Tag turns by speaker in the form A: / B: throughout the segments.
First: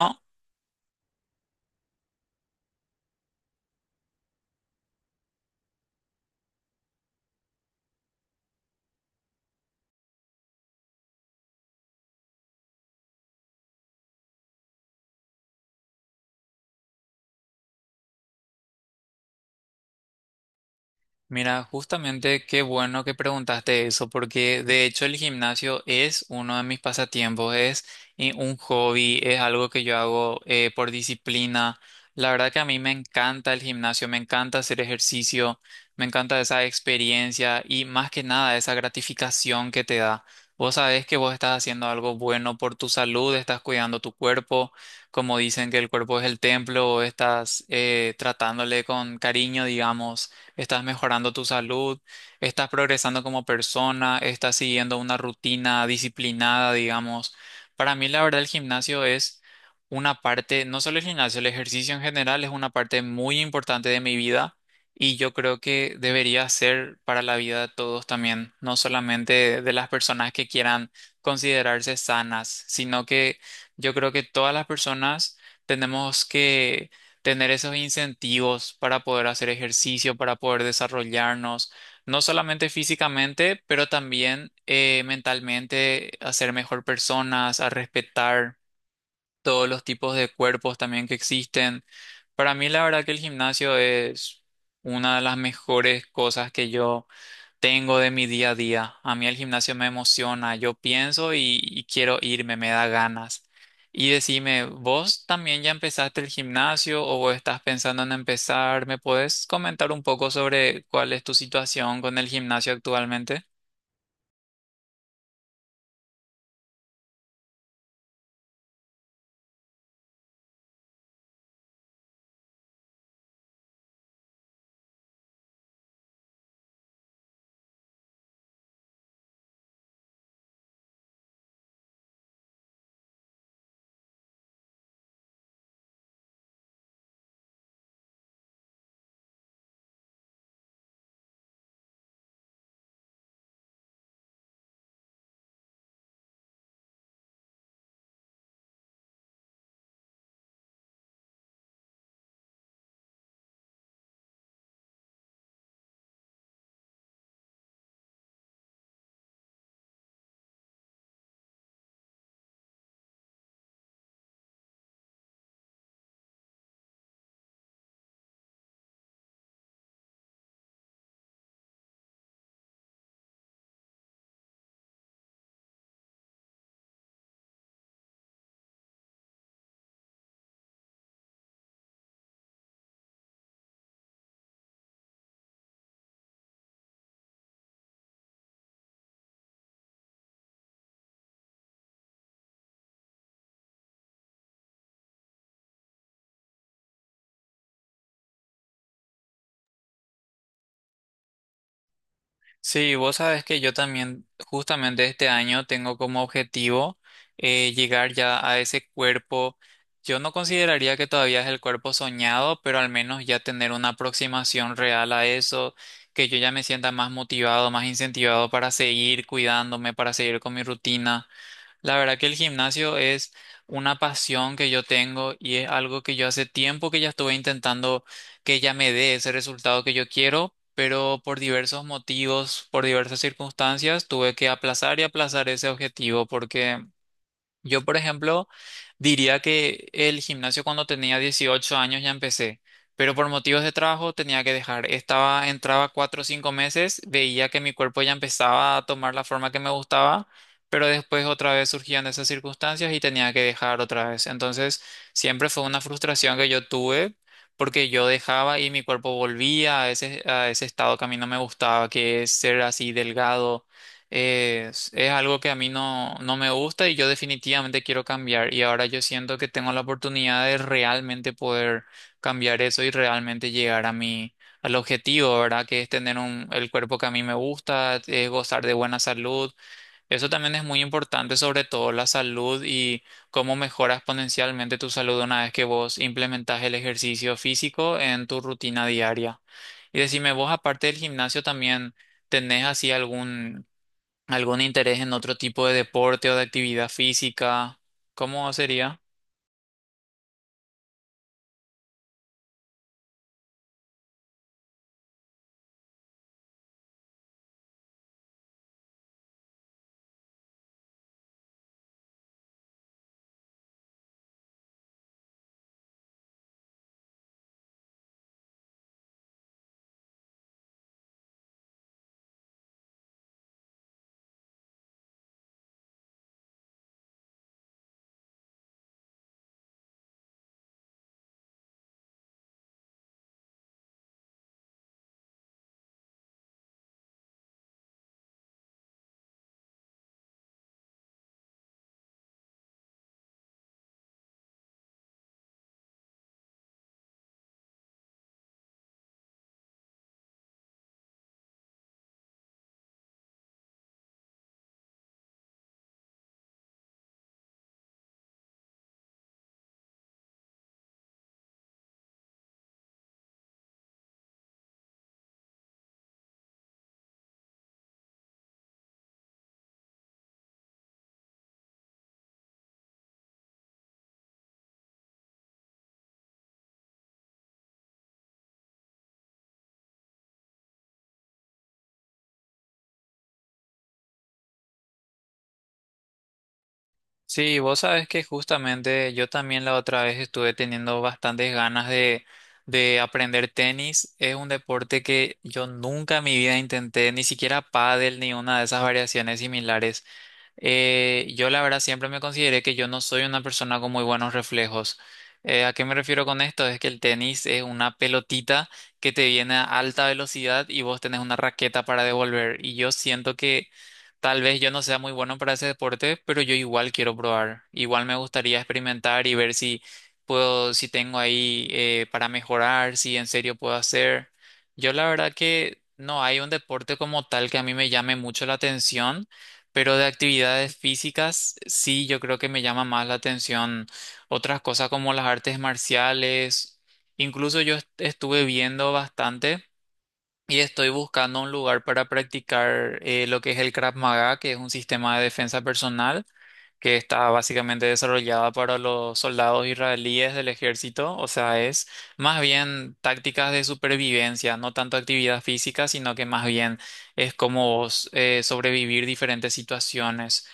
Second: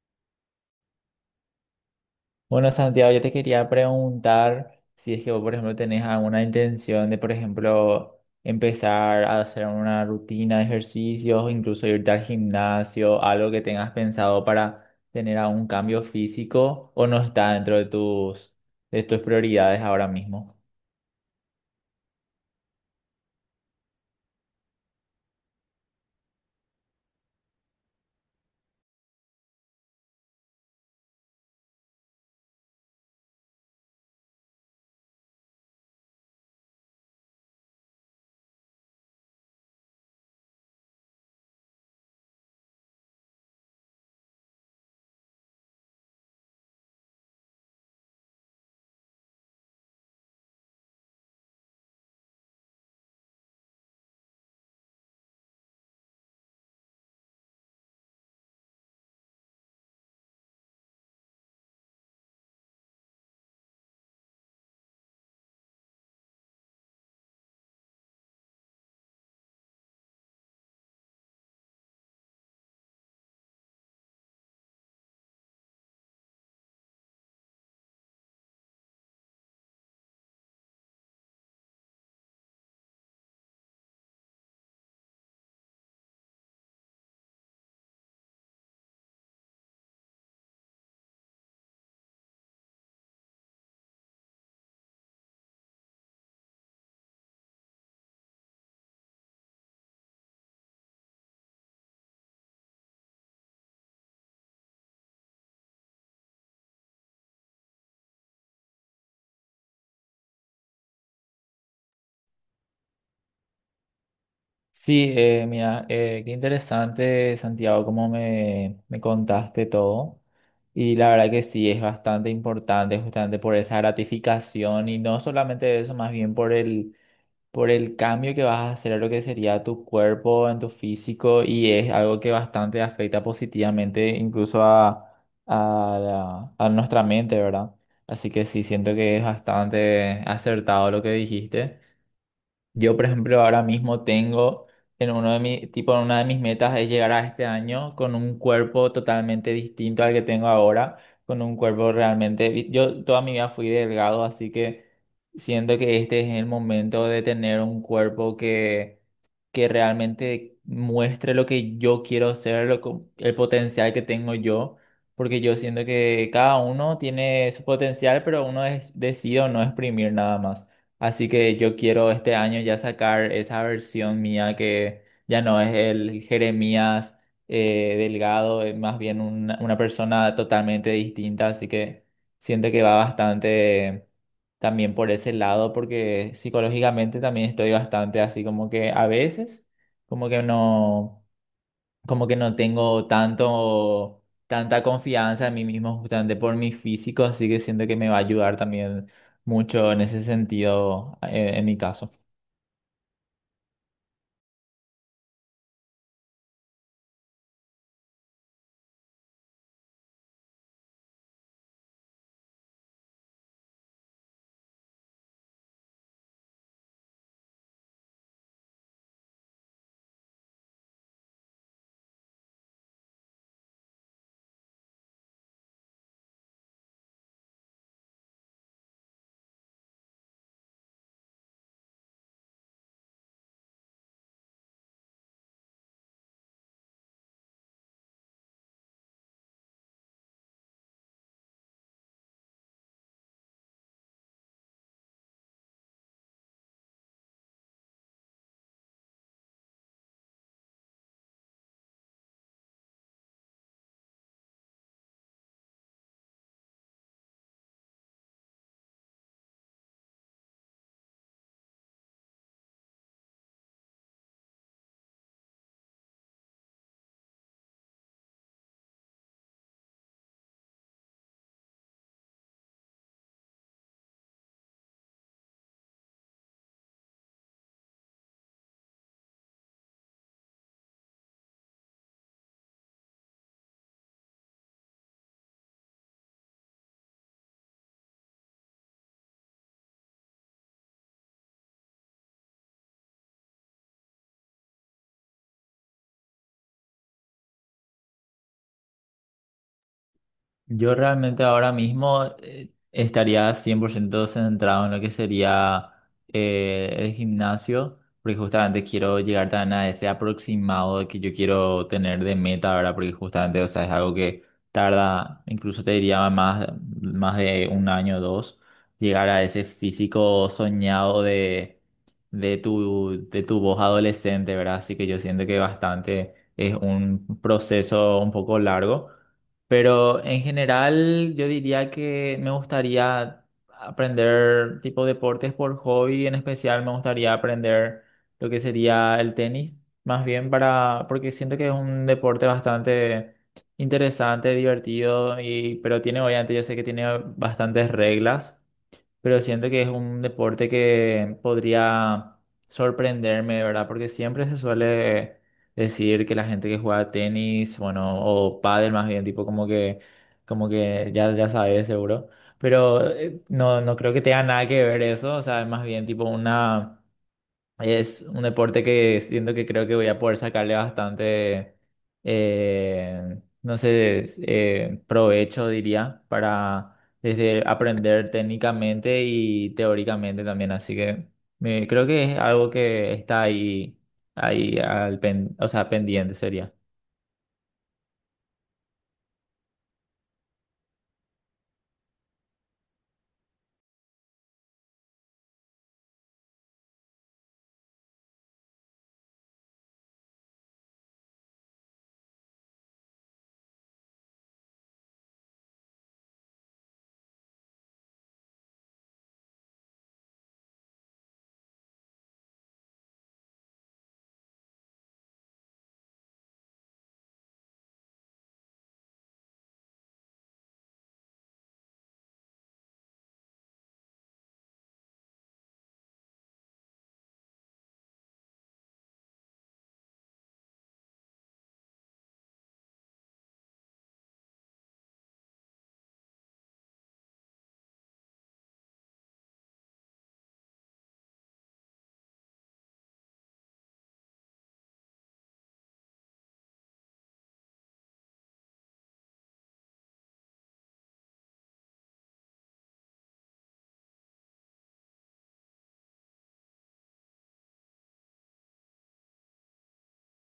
A: Ah,
B: Bueno, Santiago, yo te quería preguntar si es que vos, por ejemplo, tenés alguna intención de, por ejemplo, empezar a hacer una rutina de ejercicios, o incluso irte al gimnasio, algo que tengas pensado para tener algún cambio físico o no está dentro de tus prioridades ahora mismo.
A: mira, justamente qué bueno que preguntaste eso, porque de hecho el gimnasio es uno de mis pasatiempos, es un hobby, es algo que yo hago por disciplina. La verdad que a mí me encanta el gimnasio, me encanta hacer ejercicio, me encanta esa experiencia y más que nada esa gratificación que te da. Vos sabés que vos estás haciendo algo bueno por tu salud, estás cuidando tu cuerpo, como dicen que el cuerpo es el templo, estás tratándole con cariño, digamos. Estás mejorando tu salud, estás progresando como persona, estás siguiendo una rutina disciplinada, digamos. Para mí, la verdad, el gimnasio es una parte, no solo el gimnasio, el ejercicio en general es una parte muy importante de mi vida y yo creo que debería ser para la vida de todos también, no solamente de las personas que quieran considerarse sanas, sino que yo creo que todas las personas tenemos que tener esos incentivos para poder hacer ejercicio, para poder desarrollarnos, no solamente físicamente, pero también mentalmente, a ser mejor personas, a respetar todos los tipos de cuerpos también que existen. Para mí, la verdad que el gimnasio es una de las mejores cosas que yo tengo de mi día a día. A mí el gimnasio me emociona, yo pienso y quiero irme, me da ganas. Y decime, ¿vos también ya empezaste el gimnasio o vos estás pensando en empezar? ¿Me puedes comentar un poco sobre cuál es tu situación con el gimnasio actualmente?
B: Sí, mira, qué interesante, Santiago, cómo me contaste todo. Y la verdad que sí, es bastante importante justamente por esa gratificación y no solamente eso, más bien por por el cambio que vas a hacer a lo que sería tu cuerpo, en tu físico, y es algo que bastante afecta positivamente incluso a, a nuestra mente, ¿verdad? Así que sí, siento que es bastante acertado lo que dijiste. Yo, por ejemplo, ahora mismo tengo en uno de mi, tipo, en una de mis metas es llegar a este año con un cuerpo totalmente distinto al que tengo ahora, con un cuerpo realmente, yo toda mi vida fui delgado, así que siento que este es el momento de tener un cuerpo que realmente muestre lo que yo quiero ser, el potencial que tengo yo, porque yo siento que cada uno tiene su potencial, pero uno es, decide o no exprimir nada más. Así que yo quiero este año ya sacar esa versión mía que ya no es el Jeremías Delgado, es más bien una persona totalmente distinta. Así que siento que va bastante también por ese lado, porque psicológicamente también estoy bastante así como que a veces, como que no como que no tengo tanta confianza en mí mismo justamente por mi físico, así que siento que me va a ayudar también mucho en ese sentido, en mi caso.
A: Sí, vos sabes que yo también justamente este año tengo como objetivo llegar ya a ese cuerpo. Yo no consideraría que todavía es el cuerpo soñado, pero al menos ya tener una aproximación real a eso, que yo ya me sienta más motivado, más incentivado para seguir cuidándome, para seguir con mi rutina. La verdad que el gimnasio es una pasión que yo tengo y es algo que yo hace tiempo que ya estuve intentando que ya me dé ese resultado que yo quiero, pero por diversos motivos, por diversas circunstancias, tuve que aplazar y aplazar ese objetivo porque yo, por ejemplo, diría que el gimnasio cuando tenía 18 años ya empecé, pero por motivos de trabajo tenía que dejar. Estaba, entraba 4 o 5 meses, veía que mi cuerpo ya empezaba a tomar la forma que me gustaba, pero después otra vez surgían esas circunstancias y tenía que dejar otra vez. Entonces, siempre fue una frustración que yo tuve porque yo dejaba y mi cuerpo volvía a ese estado que a mí no me gustaba, que es ser así delgado es algo que a mí no me gusta y yo definitivamente quiero cambiar. Y ahora yo siento que tengo la oportunidad de realmente poder cambiar eso y realmente llegar a mi, al objetivo, ¿verdad? Que es tener un, el cuerpo que a mí me gusta, es gozar de buena salud. Eso también es muy importante, sobre todo la salud y cómo mejoras exponencialmente tu salud una vez que vos implementas el ejercicio físico en tu rutina diaria. Y decime, vos aparte del gimnasio también... ¿Tenés así algún ¿Algún interés en otro tipo de deporte o de actividad física? ¿Cómo sería?
B: Yo realmente ahora mismo estaría 100% centrado en lo que sería el gimnasio, porque justamente quiero llegar tan a ese aproximado que yo quiero tener de meta, ¿verdad? Porque justamente, o sea, es algo que tarda, incluso te diría más de un año o dos, llegar a ese físico soñado de, de tu voz adolescente, ¿verdad? Así que yo siento que bastante es un proceso un poco largo. Pero en general yo diría que me gustaría aprender tipo deportes por hobby, en especial me gustaría aprender lo que sería el tenis, más bien para, porque siento que es un deporte bastante interesante, divertido, y, pero tiene, obviamente yo sé que tiene bastantes reglas, pero siento que es un deporte que podría sorprenderme, ¿verdad? Porque siempre se suele decir que la gente que juega tenis, bueno, o pádel más bien, tipo como que ya, ya sabes seguro, pero no, no creo que tenga nada que ver eso, o sea, es más bien tipo una es un deporte que siento que creo que voy a poder sacarle bastante, no sé, provecho, diría, para desde aprender técnicamente y teóricamente también. Así que creo que es algo que está o sea, pendiente sería.
A: Sí, vos sabes que justamente yo también la otra vez estuve teniendo bastantes ganas de aprender tenis. Es un deporte que yo nunca en mi vida intenté, ni siquiera pádel ni una de esas variaciones similares. Yo la verdad siempre me consideré que yo no soy una persona con muy buenos reflejos. ¿A qué me refiero con esto? Es que el tenis es una pelotita que te viene a alta velocidad y vos tenés una raqueta para devolver. Y yo siento que tal vez yo no sea muy bueno para ese deporte, pero yo igual quiero probar. Igual me gustaría experimentar y ver si puedo, si tengo ahí para mejorar, si en serio puedo hacer. Yo la verdad que no hay un deporte como tal que a mí me llame mucho la atención. Pero de actividades físicas, sí, yo creo que me llama más la atención otras cosas como las artes marciales. Incluso yo estuve viendo bastante y estoy buscando un lugar para practicar lo que es el Krav Maga, que es un sistema de defensa personal que está básicamente desarrollada para los soldados israelíes del ejército, o sea, es más bien tácticas de supervivencia, no tanto actividad física, sino que más bien es como vos, sobrevivir diferentes situaciones.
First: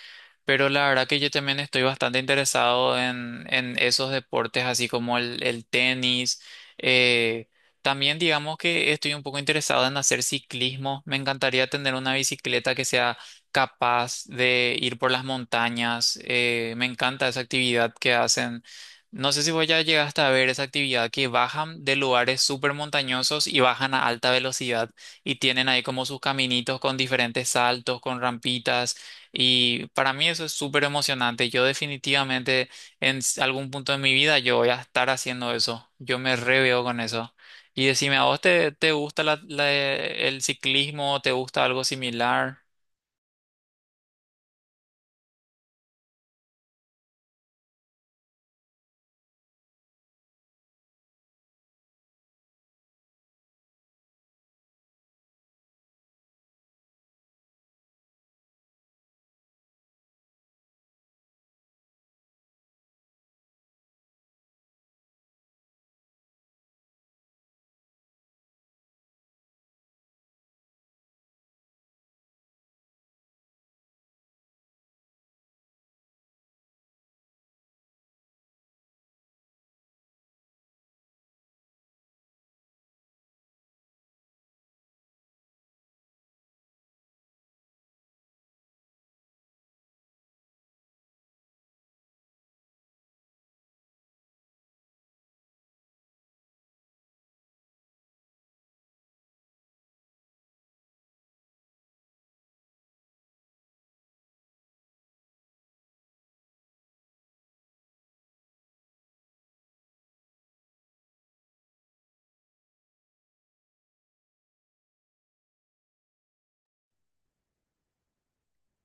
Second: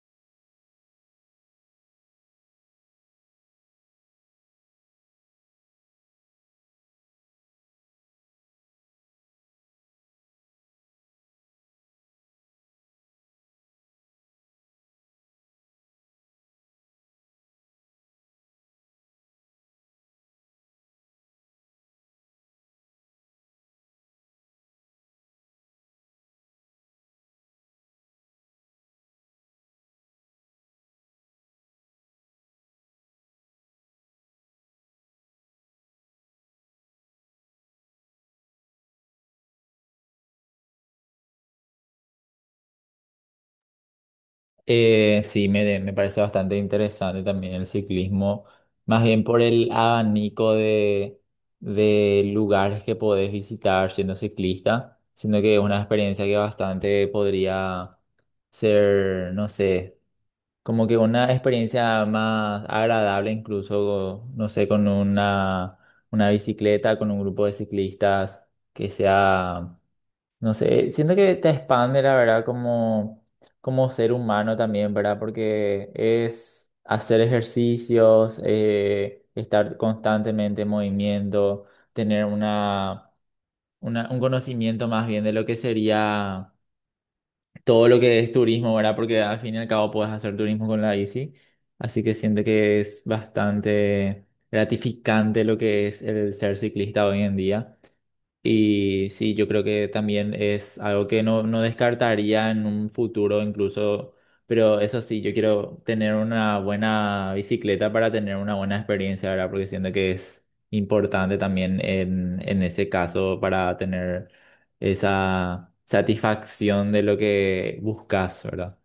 A: Pero la verdad que yo también estoy bastante interesado en esos deportes, así como el tenis. eh, También digamos que estoy un poco interesado en hacer ciclismo. Me encantaría tener una bicicleta que sea capaz de ir por las montañas. Me encanta esa actividad que hacen. No sé si voy a llegar hasta ver esa actividad que bajan de lugares súper montañosos y bajan a alta velocidad y tienen ahí como sus caminitos con diferentes saltos, con rampitas. Y para mí eso es súper emocionante. Yo definitivamente algún punto de mi vida yo voy a estar haciendo eso. Yo me reveo con eso. Y decime, ¿a vos te, te gusta el ciclismo? ¿Te gusta algo similar?
B: Sí, me parece bastante interesante también el ciclismo, más bien por el abanico de lugares que podés visitar siendo ciclista, siendo que es una experiencia que bastante podría ser, no sé, como que una experiencia más agradable incluso, no sé, con una bicicleta, con un grupo de ciclistas que sea no sé, siento que te expande, la verdad, como ser humano también, ¿verdad? Porque es hacer ejercicios, estar constantemente en movimiento, tener un conocimiento más bien de lo que sería todo lo que es turismo, ¿verdad? Porque al fin y al cabo puedes hacer turismo con la bici. Así que siento que es bastante gratificante lo que es el ser ciclista hoy en día. Y sí, yo creo que también es algo que no descartaría en un futuro incluso, pero eso sí, yo quiero tener una buena bicicleta para tener una buena experiencia, ¿verdad? Porque siento que es importante también en ese caso para tener esa satisfacción de lo que buscas, ¿verdad?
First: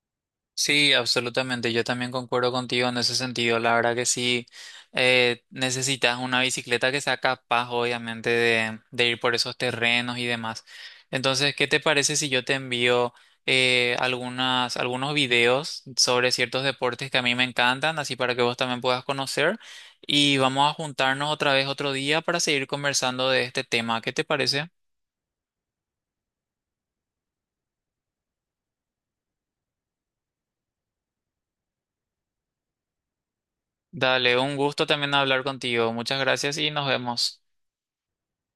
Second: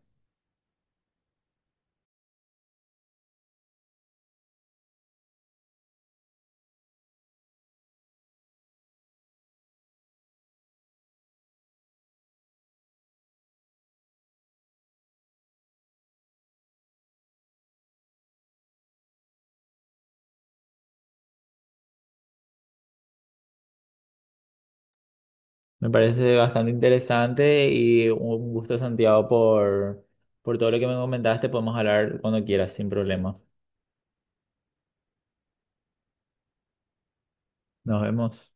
A: Sí, absolutamente. Yo también concuerdo contigo en ese sentido. La verdad que sí, necesitas una bicicleta que sea capaz, obviamente, de ir por esos terrenos y demás. Entonces, ¿qué te parece si yo te envío algunas, algunos videos sobre ciertos deportes que a mí me encantan, así para que vos también puedas conocer? Y vamos a juntarnos otra vez otro día para seguir conversando de este tema. ¿Qué te parece?
B: Me parece bastante interesante y un gusto, Santiago, por todo lo que me comentaste. Podemos hablar cuando quieras, sin problema.
A: Dale, un gusto también hablar contigo. Muchas gracias y nos vemos.
B: Nos vemos.